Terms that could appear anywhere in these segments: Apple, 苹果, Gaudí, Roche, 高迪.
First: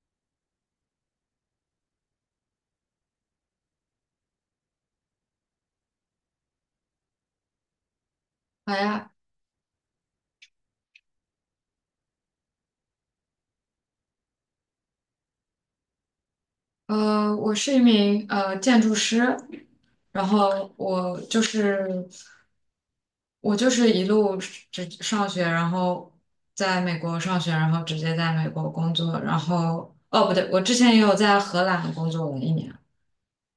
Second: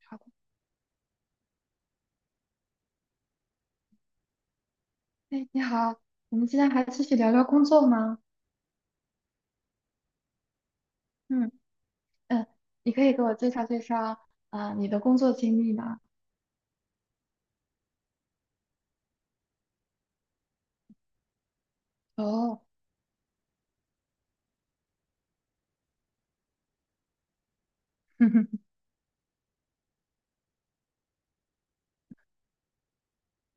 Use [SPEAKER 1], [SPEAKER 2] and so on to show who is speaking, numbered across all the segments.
[SPEAKER 1] 好的。哎，你好，我们今天还继续聊聊工作吗？
[SPEAKER 2] 好呀，
[SPEAKER 1] 嗯，嗯，你可以给我介绍介绍啊、你的工作经历吗？
[SPEAKER 2] 我是一名建筑师，然后我就是
[SPEAKER 1] 哦。
[SPEAKER 2] 我就是一路直上学，然后在美国上学，然后直接在美国 工作，然后哦不对，我之前也有在荷兰工作了一年，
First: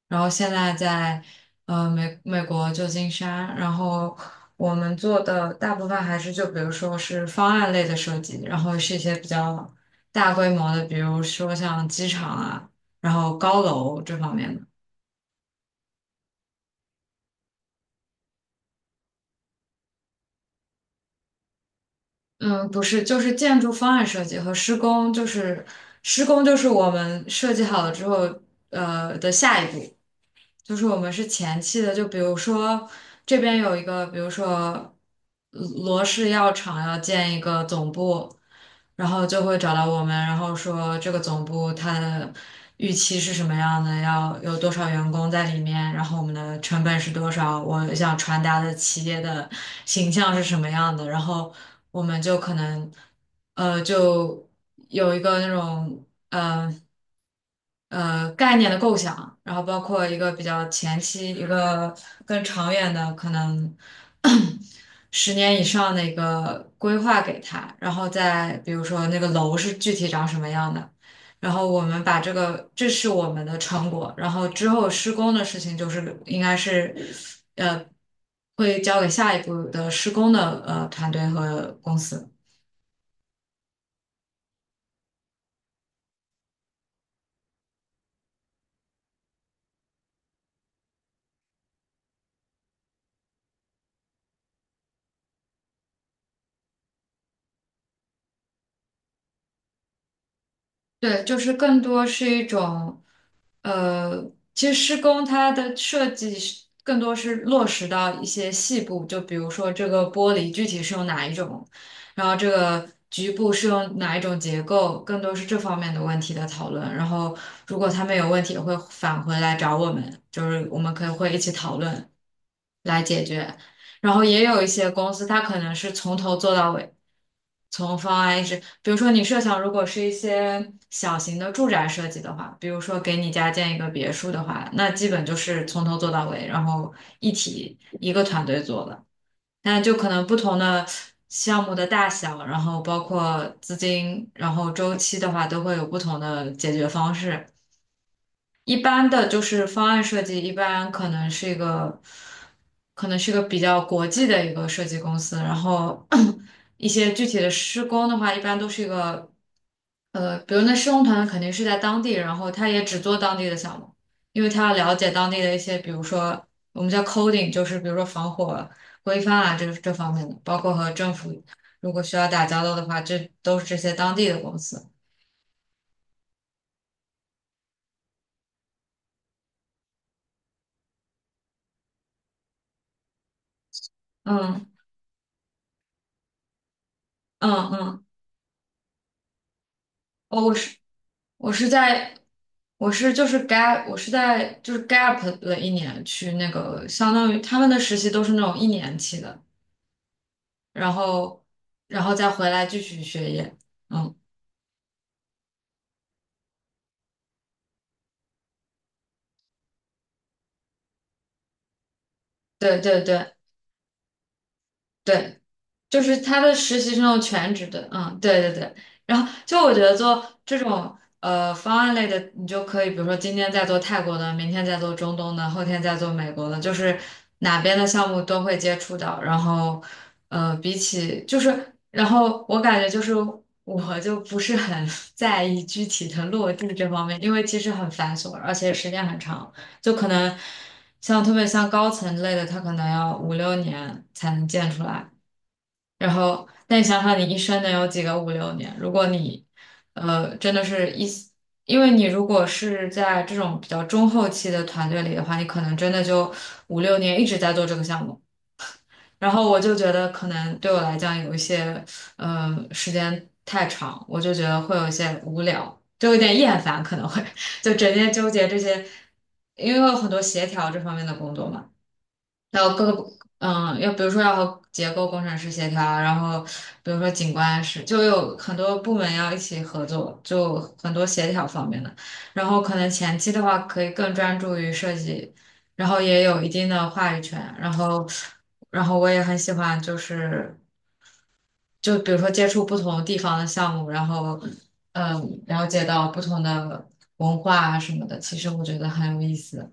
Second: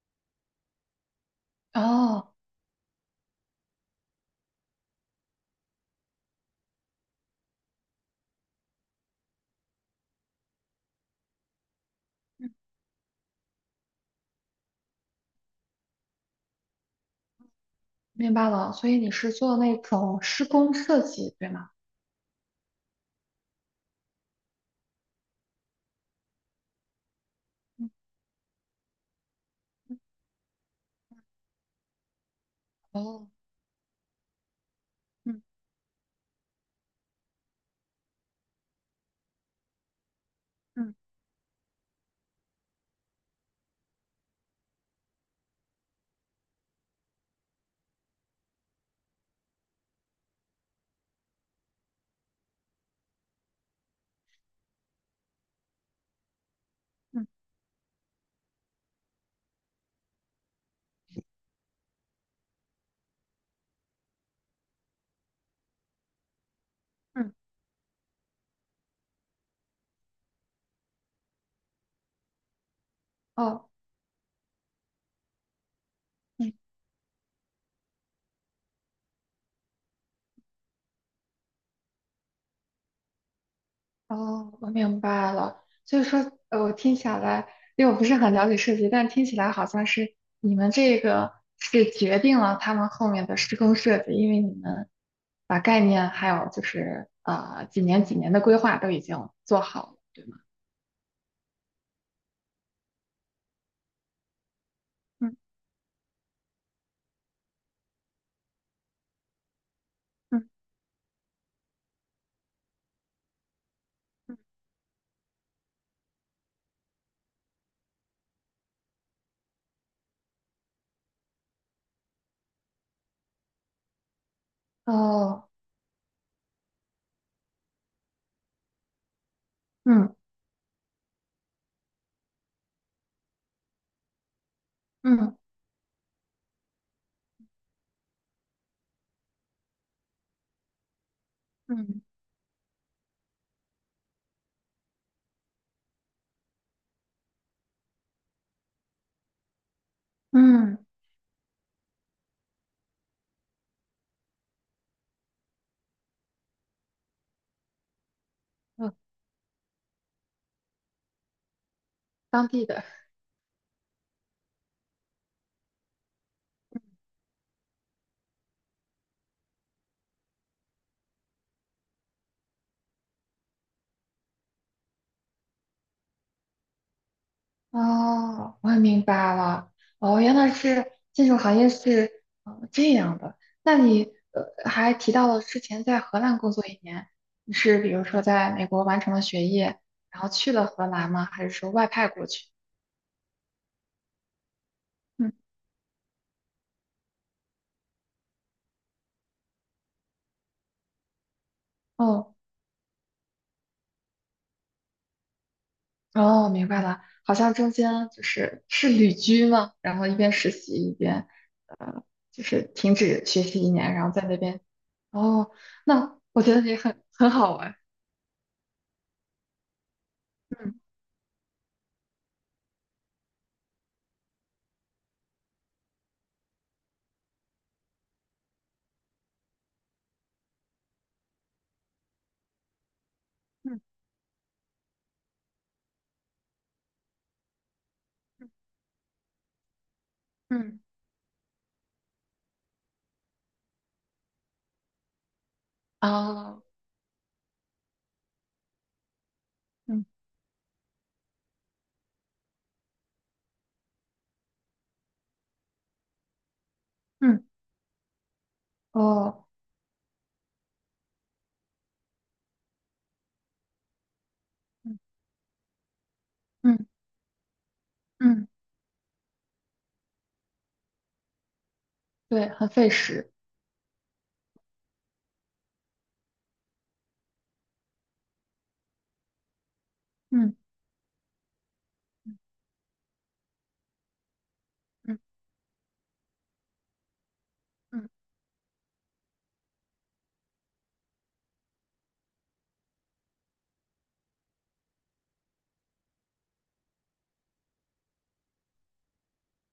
[SPEAKER 2] 然后现在在呃美
[SPEAKER 1] 哦，
[SPEAKER 2] 美国旧金山，然后我们做的大部分还是就比如说是方案类的设计，然后是一些比较大规模的，比如说像机场
[SPEAKER 1] 嗯
[SPEAKER 2] 啊，然后高楼这方面的。
[SPEAKER 1] 明白了，所以你是做那种施工设计，对吗？
[SPEAKER 2] 嗯，不是，就是建筑方案设计和施工，就是施工就是我们设计好了
[SPEAKER 1] 嗯，
[SPEAKER 2] 之后，的下一步。
[SPEAKER 1] 嗯，
[SPEAKER 2] 就是我们是前期的，就比如说
[SPEAKER 1] 哦，
[SPEAKER 2] 这边有一个，比如说
[SPEAKER 1] 嗯，
[SPEAKER 2] 罗氏药厂要建一个总部，然后就会找到我们，然后
[SPEAKER 1] 嗯，
[SPEAKER 2] 说这个总部它的预期是什么样的，要有多少员工在里面，然后我们的成本是多少，我想传达的企业的形象是什么样的，然后我们就可能就有一个那种。嗯。
[SPEAKER 1] 嗯，
[SPEAKER 2] 概念的构想，然后包括一个比较前期，一个更长远的可能 10年以上的一个规划
[SPEAKER 1] 嗯，
[SPEAKER 2] 给他，然后再比如说那个楼是具体长什么样的，然后我们把这是我们的
[SPEAKER 1] 哦，
[SPEAKER 2] 成果，然后之后施工的事情就是应
[SPEAKER 1] 嗯，
[SPEAKER 2] 该是呃会交给下一步的施工的团队和公司。
[SPEAKER 1] 哦，我明白了。所以说，我听起来，因为我不是很了解设计，但听起来好像是你们这个是决定了他们后面的施工设计，因为你们把概念还有就是几年几年的规划都已经做好了，对吗？
[SPEAKER 2] 对，就是更多是一种。呃，其实施工
[SPEAKER 1] 嗯，
[SPEAKER 2] 它的设计是更多是落实到一些细部，就比如说这个玻
[SPEAKER 1] 嗯，
[SPEAKER 2] 璃具体是用哪一种，然后这个局部是用哪一种
[SPEAKER 1] 嗯，
[SPEAKER 2] 结构，更多是这方面的问题的讨论。然后如果他们有问题，也会返回来找我们，就是我们可以会一起讨论。来解决。然后也有一些公司，它
[SPEAKER 1] 哦，
[SPEAKER 2] 可能是从头做到尾，从方案一直，比如说你设想，如果是一
[SPEAKER 1] 嗯，
[SPEAKER 2] 些小型的住宅设计的话，比如说给你家建一个别墅的话，那基本就
[SPEAKER 1] 嗯，
[SPEAKER 2] 是从头做到尾，然后一体一个团队做的。但就可能不同的项目的
[SPEAKER 1] 嗯，
[SPEAKER 2] 大小，然后包括资金，然后周期的话，都会有不同的解决方式。一般的就是方案设计，一
[SPEAKER 1] 嗯，
[SPEAKER 2] 般可能是一个比较国际的一个设计公司，然后 一些具体的施工的话，一般都是
[SPEAKER 1] 嗯，
[SPEAKER 2] 比如那施工团队肯定是在当地，然
[SPEAKER 1] 当
[SPEAKER 2] 后
[SPEAKER 1] 地
[SPEAKER 2] 他也
[SPEAKER 1] 的。
[SPEAKER 2] 只做当地的项目，因为他要了解当地的一些，比如说我们叫 coding，就是比如说防火规范啊这方面的，包括和政府如果需要打交道的话，这都是这些当地的公司。
[SPEAKER 1] 哦，我明白了。哦，原来是建筑行业是这样的。那你
[SPEAKER 2] 嗯
[SPEAKER 1] 还提到了之前在荷兰工作一年，
[SPEAKER 2] 嗯
[SPEAKER 1] 你是比如
[SPEAKER 2] 嗯。
[SPEAKER 1] 说在美国完成了学业，然后
[SPEAKER 2] 哦，
[SPEAKER 1] 去
[SPEAKER 2] 我
[SPEAKER 1] 了
[SPEAKER 2] 是
[SPEAKER 1] 荷兰吗？还是
[SPEAKER 2] 我是
[SPEAKER 1] 说外派
[SPEAKER 2] 在
[SPEAKER 1] 过去？
[SPEAKER 2] 我是就是 gap 我是在就是
[SPEAKER 1] 嗯，
[SPEAKER 2] gap 了1年去那个，相当于他们的实习都是那种1年期的，然后然后再
[SPEAKER 1] 哦，
[SPEAKER 2] 回来继续学业。嗯，
[SPEAKER 1] 哦，明白了，好像中间就是旅居吗？然后一边实习一边，呃，就是
[SPEAKER 2] 对
[SPEAKER 1] 停
[SPEAKER 2] 对
[SPEAKER 1] 止
[SPEAKER 2] 对
[SPEAKER 1] 学习一年，然后在那边。
[SPEAKER 2] 对。
[SPEAKER 1] 哦，
[SPEAKER 2] 就是
[SPEAKER 1] 那
[SPEAKER 2] 他
[SPEAKER 1] 我觉
[SPEAKER 2] 的
[SPEAKER 1] 得也
[SPEAKER 2] 实习
[SPEAKER 1] 很
[SPEAKER 2] 生有
[SPEAKER 1] 很
[SPEAKER 2] 全
[SPEAKER 1] 好
[SPEAKER 2] 职
[SPEAKER 1] 玩。
[SPEAKER 2] 的，嗯，对对对。然后就我觉得做这
[SPEAKER 1] 嗯，
[SPEAKER 2] 种方案类的，你就可以，比如说今天在做泰国的，明天在做中东的，后天在做美国的，就是哪边的项目都会接触到。然后呃，比起就是，然后我感觉就是
[SPEAKER 1] 嗯，
[SPEAKER 2] 我就不是很 在意具体的落地这方面，因为其实很繁琐，而且时间很长，就可能
[SPEAKER 1] 嗯，
[SPEAKER 2] 特别像高层类的，它可能要五六年才能建出来。然后，
[SPEAKER 1] 啊，
[SPEAKER 2] 但你想想，你一生能有几个五六年？如果你，
[SPEAKER 1] 嗯，
[SPEAKER 2] 呃，真的是一，因为你如果是在这种比较中后期的团队里的话，你可能真的就五六年一直
[SPEAKER 1] 嗯，
[SPEAKER 2] 在做这个项目。然
[SPEAKER 1] 哦，
[SPEAKER 2] 后我就觉得，可能对我来讲有一些，时间太长，我就觉得会有一
[SPEAKER 1] 嗯，
[SPEAKER 2] 些无聊，就有点厌烦，
[SPEAKER 1] 嗯，
[SPEAKER 2] 可能会 就整天纠结
[SPEAKER 1] 嗯，
[SPEAKER 2] 这些，因为有很多协调这方面的工作嘛。
[SPEAKER 1] 对，
[SPEAKER 2] 还
[SPEAKER 1] 很
[SPEAKER 2] 有
[SPEAKER 1] 费
[SPEAKER 2] 各个
[SPEAKER 1] 时。
[SPEAKER 2] 嗯，要比如说要和结构工程师协调，然后比如说景观师，就有很多部门要一起合作，
[SPEAKER 1] 嗯，
[SPEAKER 2] 就很多协调方面的。然后可能前期的话可以更专注于设计，
[SPEAKER 1] 嗯，
[SPEAKER 2] 然后也有一定的话语权。然后，
[SPEAKER 1] 嗯。
[SPEAKER 2] 我也很喜欢，就是就比如说接触不同地方的项目，然后了解到不同的文化啊什么的，其实我觉得很有意思。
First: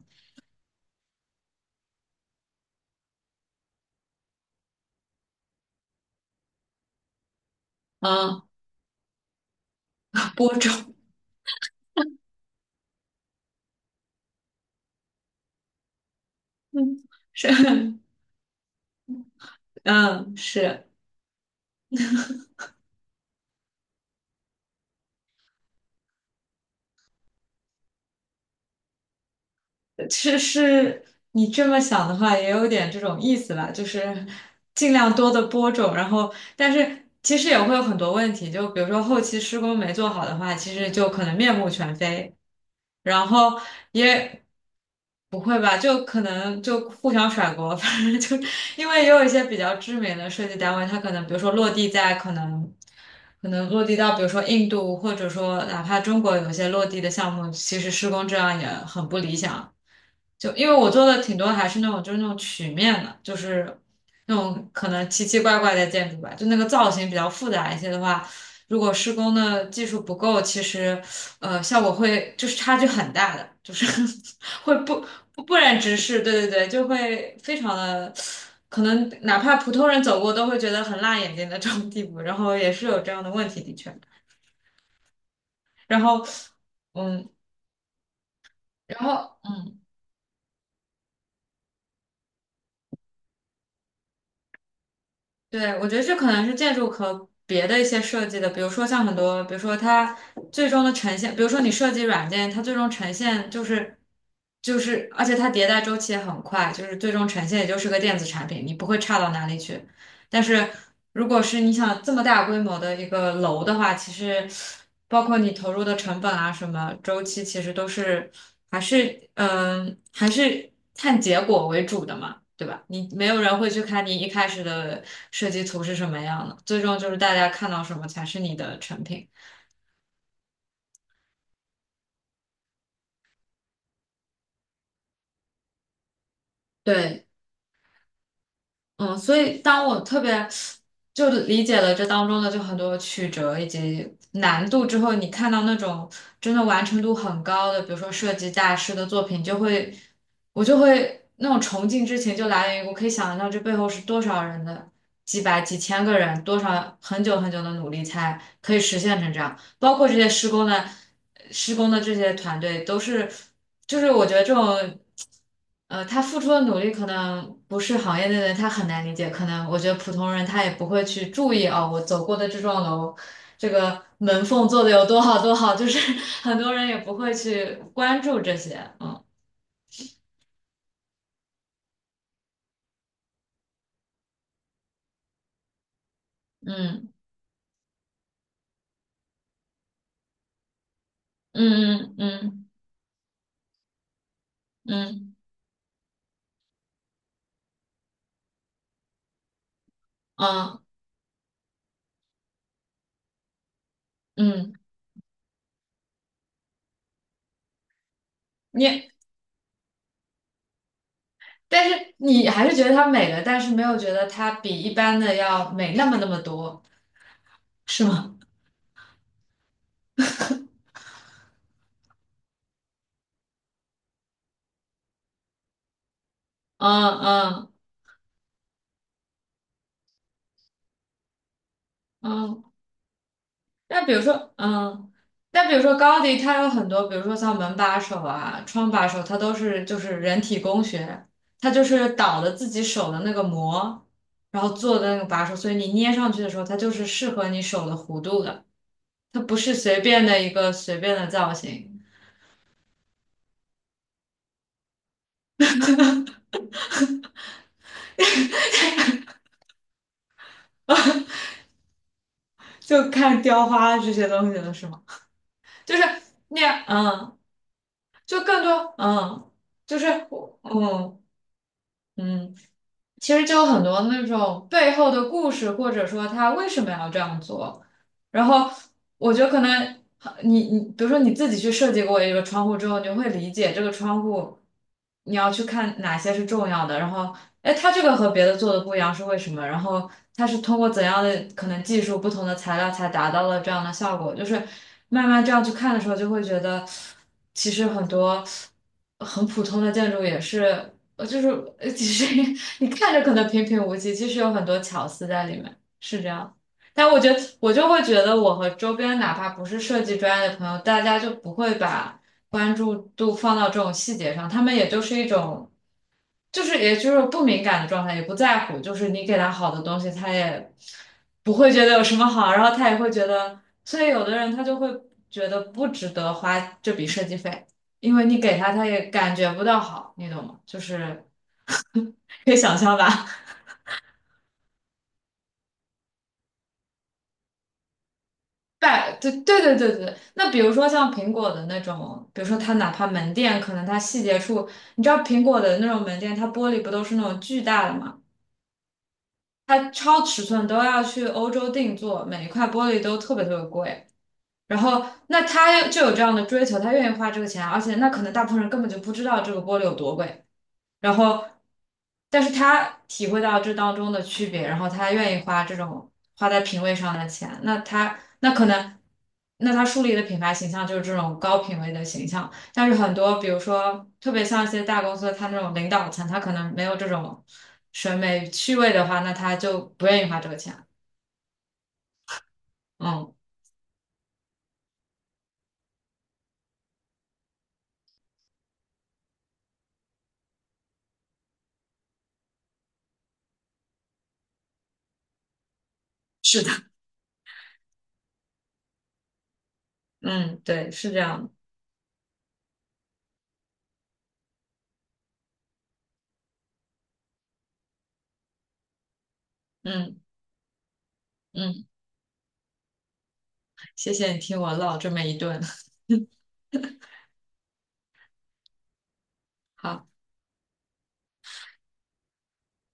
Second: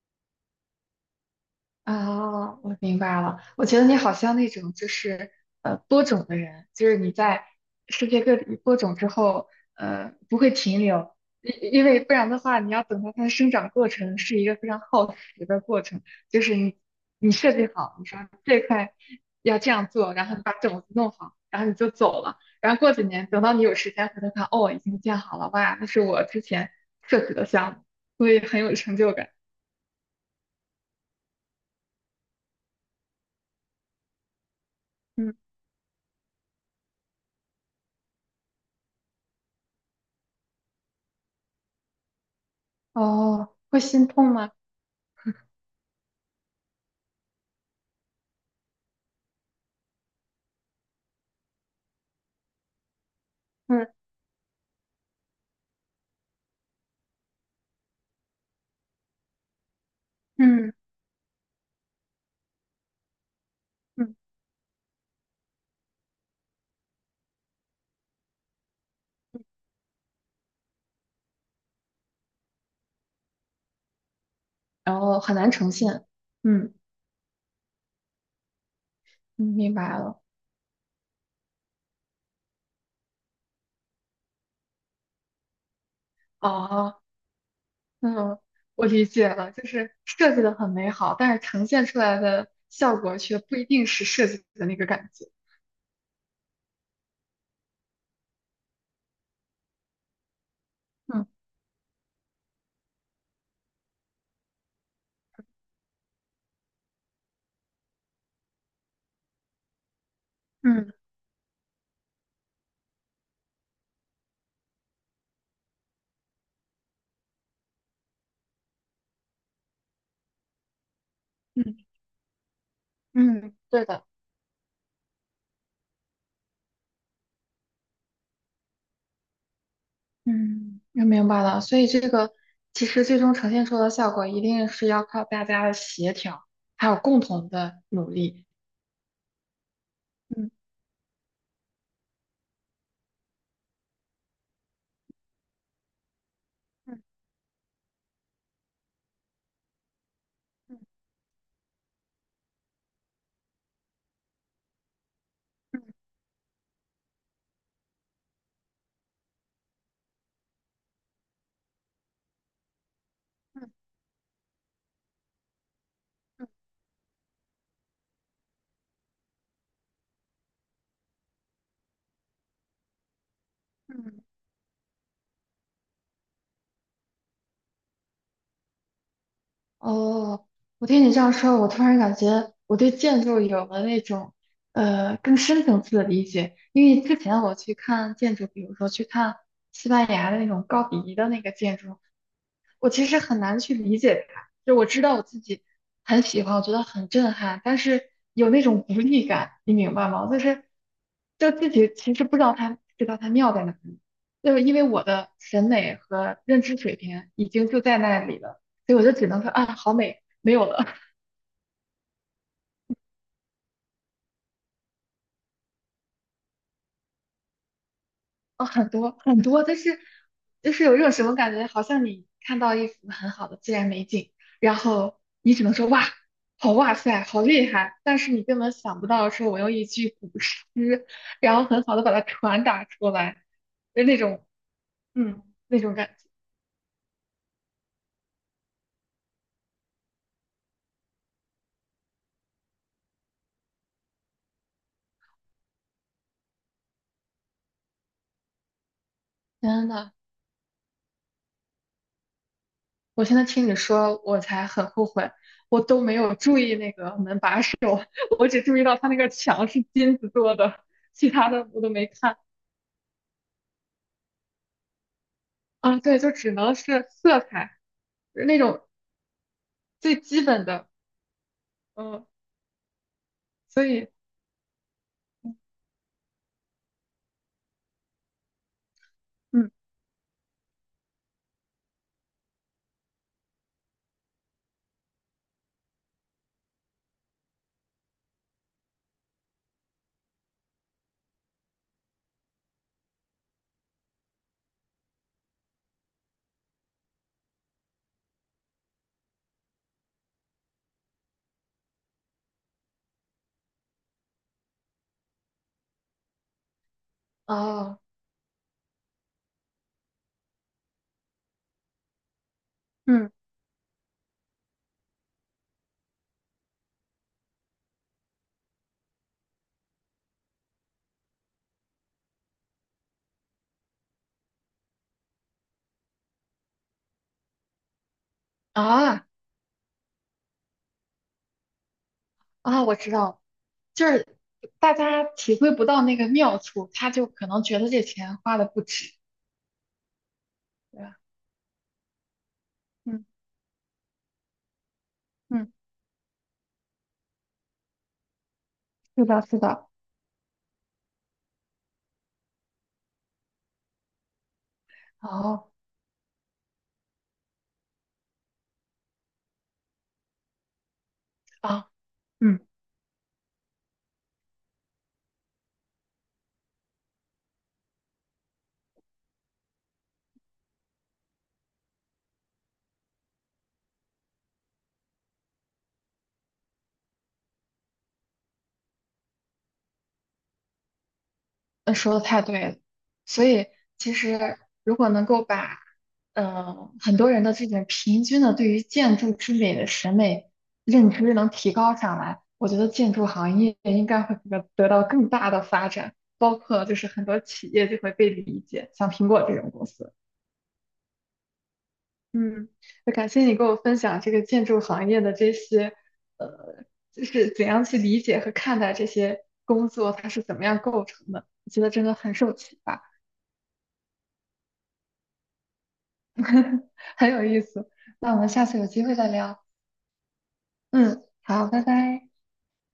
[SPEAKER 1] 啊，我明白了。我觉得你好像那种就是播种的人，就是你在世界各
[SPEAKER 2] 嗯，
[SPEAKER 1] 地播种之后，不会
[SPEAKER 2] 播
[SPEAKER 1] 停
[SPEAKER 2] 种，
[SPEAKER 1] 留，因为不然的话，你要等到它的生长过程是一个非常耗时的过程。就是 你
[SPEAKER 2] 嗯，
[SPEAKER 1] 你
[SPEAKER 2] 是。
[SPEAKER 1] 设计好，你说这块要这样做，然
[SPEAKER 2] 嗯，
[SPEAKER 1] 后你把种
[SPEAKER 2] 是，
[SPEAKER 1] 子弄好，然后你就走了。然后过几年，等到你有时间回头看，哦，已经建好了，哇，那是我之前设计的项目，所以很有成就感。
[SPEAKER 2] 其实你这么想的话，也有点这种意思吧，就是尽量多
[SPEAKER 1] 嗯，
[SPEAKER 2] 的播种，然后但是其实也会有很多问题，就比如说后期施工没做好的话，其实就可能面目全非，然
[SPEAKER 1] 哦，
[SPEAKER 2] 后
[SPEAKER 1] 会心痛
[SPEAKER 2] 也
[SPEAKER 1] 吗？
[SPEAKER 2] 不会吧，就可能就互相甩锅，反正就因为也有一些比较知名的设计单位，它可能比如说落地在可能。可能落地
[SPEAKER 1] 嗯，
[SPEAKER 2] 到，比如说印度，或者说哪怕中国有些落地的项目，其实施工质量也很不理想。就因
[SPEAKER 1] 嗯，
[SPEAKER 2] 为我做的挺多还是那种就是那种曲面的，就是
[SPEAKER 1] 嗯，
[SPEAKER 2] 那种可能奇奇怪怪的建筑吧，就那个造型比较复杂一些的话，如果施工的技术不够，其实效果会就是差距很大的，就是 会
[SPEAKER 1] 然
[SPEAKER 2] 不
[SPEAKER 1] 后很
[SPEAKER 2] 不
[SPEAKER 1] 难
[SPEAKER 2] 不
[SPEAKER 1] 呈
[SPEAKER 2] 忍直
[SPEAKER 1] 现。
[SPEAKER 2] 视，对对对，
[SPEAKER 1] 嗯，
[SPEAKER 2] 就会非常的。可能哪
[SPEAKER 1] 嗯
[SPEAKER 2] 怕普
[SPEAKER 1] 明
[SPEAKER 2] 通
[SPEAKER 1] 白
[SPEAKER 2] 人走
[SPEAKER 1] 了。
[SPEAKER 2] 过都会觉得很辣眼睛的这种地步，然后也是有这样的问题，的确。然后，
[SPEAKER 1] 哦，
[SPEAKER 2] 嗯，
[SPEAKER 1] 嗯，我
[SPEAKER 2] 然
[SPEAKER 1] 理解
[SPEAKER 2] 后。
[SPEAKER 1] 了，就
[SPEAKER 2] 嗯。
[SPEAKER 1] 是设计的很美好，但是呈现出来的效果却不一定是设计的那个感觉。
[SPEAKER 2] 对，我觉得这可能是建筑和别的一些设计的，比如说像很多，比如说它最终的呈
[SPEAKER 1] 嗯，
[SPEAKER 2] 现，比如说你设计软件，它最终呈现就是，而且它迭代周期也很快，就是最终呈现也就是个电子产品，你不会差到哪里去。但是
[SPEAKER 1] 嗯，
[SPEAKER 2] 如果是你想这么大规模的一个楼的话，其实包括你投入的成本啊，什么周期，其实都是还是看结果
[SPEAKER 1] 嗯，
[SPEAKER 2] 为主的嘛，对吧？你没有
[SPEAKER 1] 嗯，
[SPEAKER 2] 人会去
[SPEAKER 1] 对
[SPEAKER 2] 看
[SPEAKER 1] 的。
[SPEAKER 2] 你一开始的设计图是什么样的，最终就是大家看到什么才是你的成品。
[SPEAKER 1] 嗯，我明白了。所以这个其实最终呈现出的效果，一定是要靠大家的协调，还有共
[SPEAKER 2] 对，
[SPEAKER 1] 同的努力。
[SPEAKER 2] 嗯，所以当我特别
[SPEAKER 1] 嗯，
[SPEAKER 2] 就理解了这当中的就很多曲折以及难度之后，你看到那种真的完成
[SPEAKER 1] 嗯，
[SPEAKER 2] 度很高的，比如说设计大师的作品，就会我就
[SPEAKER 1] 嗯，
[SPEAKER 2] 会那种崇敬之情就来源于我可以想象到这背后是多少人的几百几
[SPEAKER 1] 嗯。
[SPEAKER 2] 千个人，多少很久很久的努力才可以实现成这样。包括这些施工的这些团队都是，就是我觉得这种，他付出的努力可能不是行业内的人他很难理解，可能我觉得普通人他也不会去注意哦，我走过的这幢楼，这个门缝做的有多好多好，就是 很多人也不会去关注这些，嗯
[SPEAKER 1] 哦，我听你这样说，我突然感觉我对建筑有了那种更深层次的理解。因为
[SPEAKER 2] 嗯
[SPEAKER 1] 之前我去看建筑，比如说去看西班牙的那种高迪的那个建筑，
[SPEAKER 2] 嗯嗯
[SPEAKER 1] 我其实很难去理解它。就我知道我
[SPEAKER 2] 嗯
[SPEAKER 1] 自己很喜欢，我觉得很震撼，但是有那种无力感，你明白吗？就是
[SPEAKER 2] 嗯
[SPEAKER 1] 自己其实不知道它妙在哪里，就是
[SPEAKER 2] 嗯嗯，
[SPEAKER 1] 因为我的审美和认知水平已经就在那里了。所以我
[SPEAKER 2] 你。
[SPEAKER 1] 就只能说啊，好美，没有了。
[SPEAKER 2] 但是你还是觉得它美了，但是没有觉得它比一般的要美那么那么多，是吗？
[SPEAKER 1] 啊，很多很多，但是就 是有一种什么感觉，好像你看到一幅很好的自然美景，然后你只能说哇，好哇
[SPEAKER 2] 嗯
[SPEAKER 1] 塞，好厉
[SPEAKER 2] 嗯
[SPEAKER 1] 害，但是你根本想不到说我用一句古诗，然后很好的把它
[SPEAKER 2] 嗯，
[SPEAKER 1] 传达出来，就
[SPEAKER 2] 那比
[SPEAKER 1] 那
[SPEAKER 2] 如
[SPEAKER 1] 种
[SPEAKER 2] 说，嗯，
[SPEAKER 1] 嗯
[SPEAKER 2] 那比
[SPEAKER 1] 那
[SPEAKER 2] 如
[SPEAKER 1] 种
[SPEAKER 2] 说
[SPEAKER 1] 感
[SPEAKER 2] 高
[SPEAKER 1] 觉。
[SPEAKER 2] 迪，他有很多，比如说像门把手啊、窗把手，它都是就是人体工学，它就是倒的自己手的那个模，然后做的那个把手，所以你捏上去的时候，它就是适合你手的弧度的，它不是
[SPEAKER 1] 真
[SPEAKER 2] 随
[SPEAKER 1] 的，
[SPEAKER 2] 便的一个随便的造型，
[SPEAKER 1] 我现在听你说，我才很后悔。我都没有注意那个门把手，我只注意到它那个墙是金子做的，其他的我都没看。
[SPEAKER 2] 就看雕花这些东西了，是吗？就
[SPEAKER 1] 啊，
[SPEAKER 2] 是
[SPEAKER 1] 对，就只
[SPEAKER 2] 那
[SPEAKER 1] 能
[SPEAKER 2] 样，
[SPEAKER 1] 是
[SPEAKER 2] 嗯，
[SPEAKER 1] 色彩，
[SPEAKER 2] 就
[SPEAKER 1] 就是那
[SPEAKER 2] 更
[SPEAKER 1] 种
[SPEAKER 2] 多，嗯，就是
[SPEAKER 1] 最基本的。
[SPEAKER 2] 嗯
[SPEAKER 1] 嗯，
[SPEAKER 2] 嗯。其实就有很
[SPEAKER 1] 所
[SPEAKER 2] 多
[SPEAKER 1] 以，
[SPEAKER 2] 那种背后的故事，或者说他为什么要这样做。然后我觉得可
[SPEAKER 1] 嗯，
[SPEAKER 2] 能你比如说你自己去设计过一个窗户之后，你就会理解这个窗户你要去看哪些是重要的。然后，哎，它这个和别的做的不一样是为什么？然后它是通过怎样的可能技术、不同的材料才达到了这样的效果。就是慢慢这样去看的时候，就会觉得其实很多很普通的建筑也是。我就是其实 你看着可能平平无奇，其实有很多巧思在里面，是这样。但我觉得，我就
[SPEAKER 1] 啊，
[SPEAKER 2] 会觉得，我和周边哪怕不是设计专业的朋友，大家就不会把关注
[SPEAKER 1] 嗯，
[SPEAKER 2] 度放到这种细节上，他们也就是一种，就是也就是不敏感的状态，也不在乎，就是你给他好的东西，他也不会觉得有什么好，然后他也会觉得，所以有的人他就会觉得不值得花这笔设计费，因为你给他，他也
[SPEAKER 1] 啊，
[SPEAKER 2] 感觉不到好，你懂吗？就是。可以想
[SPEAKER 1] 啊，我
[SPEAKER 2] 象
[SPEAKER 1] 知道
[SPEAKER 2] 吧？
[SPEAKER 1] 了，就是大家体会不到那个妙处，他就可能觉得这钱花的 不值，
[SPEAKER 2] 对对对对对，那比如说
[SPEAKER 1] 对
[SPEAKER 2] 像
[SPEAKER 1] 吧？
[SPEAKER 2] 苹果的那种，比如说它哪怕
[SPEAKER 1] 嗯，
[SPEAKER 2] 门店，可能它细节处，你知道苹果
[SPEAKER 1] 嗯，
[SPEAKER 2] 的那种门店，它玻璃不都是那种巨大的嘛？
[SPEAKER 1] 是的，是的，
[SPEAKER 2] 它超尺寸都要去欧洲定做，每一块玻璃都特别特别贵。然后，那
[SPEAKER 1] 好
[SPEAKER 2] 他就有这样的追求，他愿意花这个钱，而且那可能大部分人根本就不知道这个玻璃有多贵，然后，
[SPEAKER 1] 啊，
[SPEAKER 2] 但是
[SPEAKER 1] 嗯。
[SPEAKER 2] 他体会到这当中的区别，然后他愿意花这种花在品味上的钱，那他那可能，那他树立的品牌形象就是这种高品位的形象，但是很多，比如说特别像一些大公司，他那种领导层，他可能没有这种审美趣味的话，那他就不愿意花这个钱。
[SPEAKER 1] 那说的太对了，
[SPEAKER 2] 嗯，
[SPEAKER 1] 所以其实如果能够把，很多人的这种平均的对于建筑之美的审美认知能提高上来，我觉得建筑行业应该会得到更大的发展，包
[SPEAKER 2] 是的。
[SPEAKER 1] 括就是很多企业就会被理解，像苹果这种公司。
[SPEAKER 2] 嗯，对，是这样的
[SPEAKER 1] 嗯，那感谢你给我分享这个建筑行业的这些，呃，就是怎样去理解和看待这些工作，
[SPEAKER 2] 嗯
[SPEAKER 1] 它是怎么样构成的，我觉
[SPEAKER 2] 嗯，
[SPEAKER 1] 得真的很受启发。
[SPEAKER 2] 谢谢你听我唠这么一顿。
[SPEAKER 1] 很有意思。那我们下次有机会再聊。
[SPEAKER 2] 好。
[SPEAKER 1] 嗯，好，拜拜。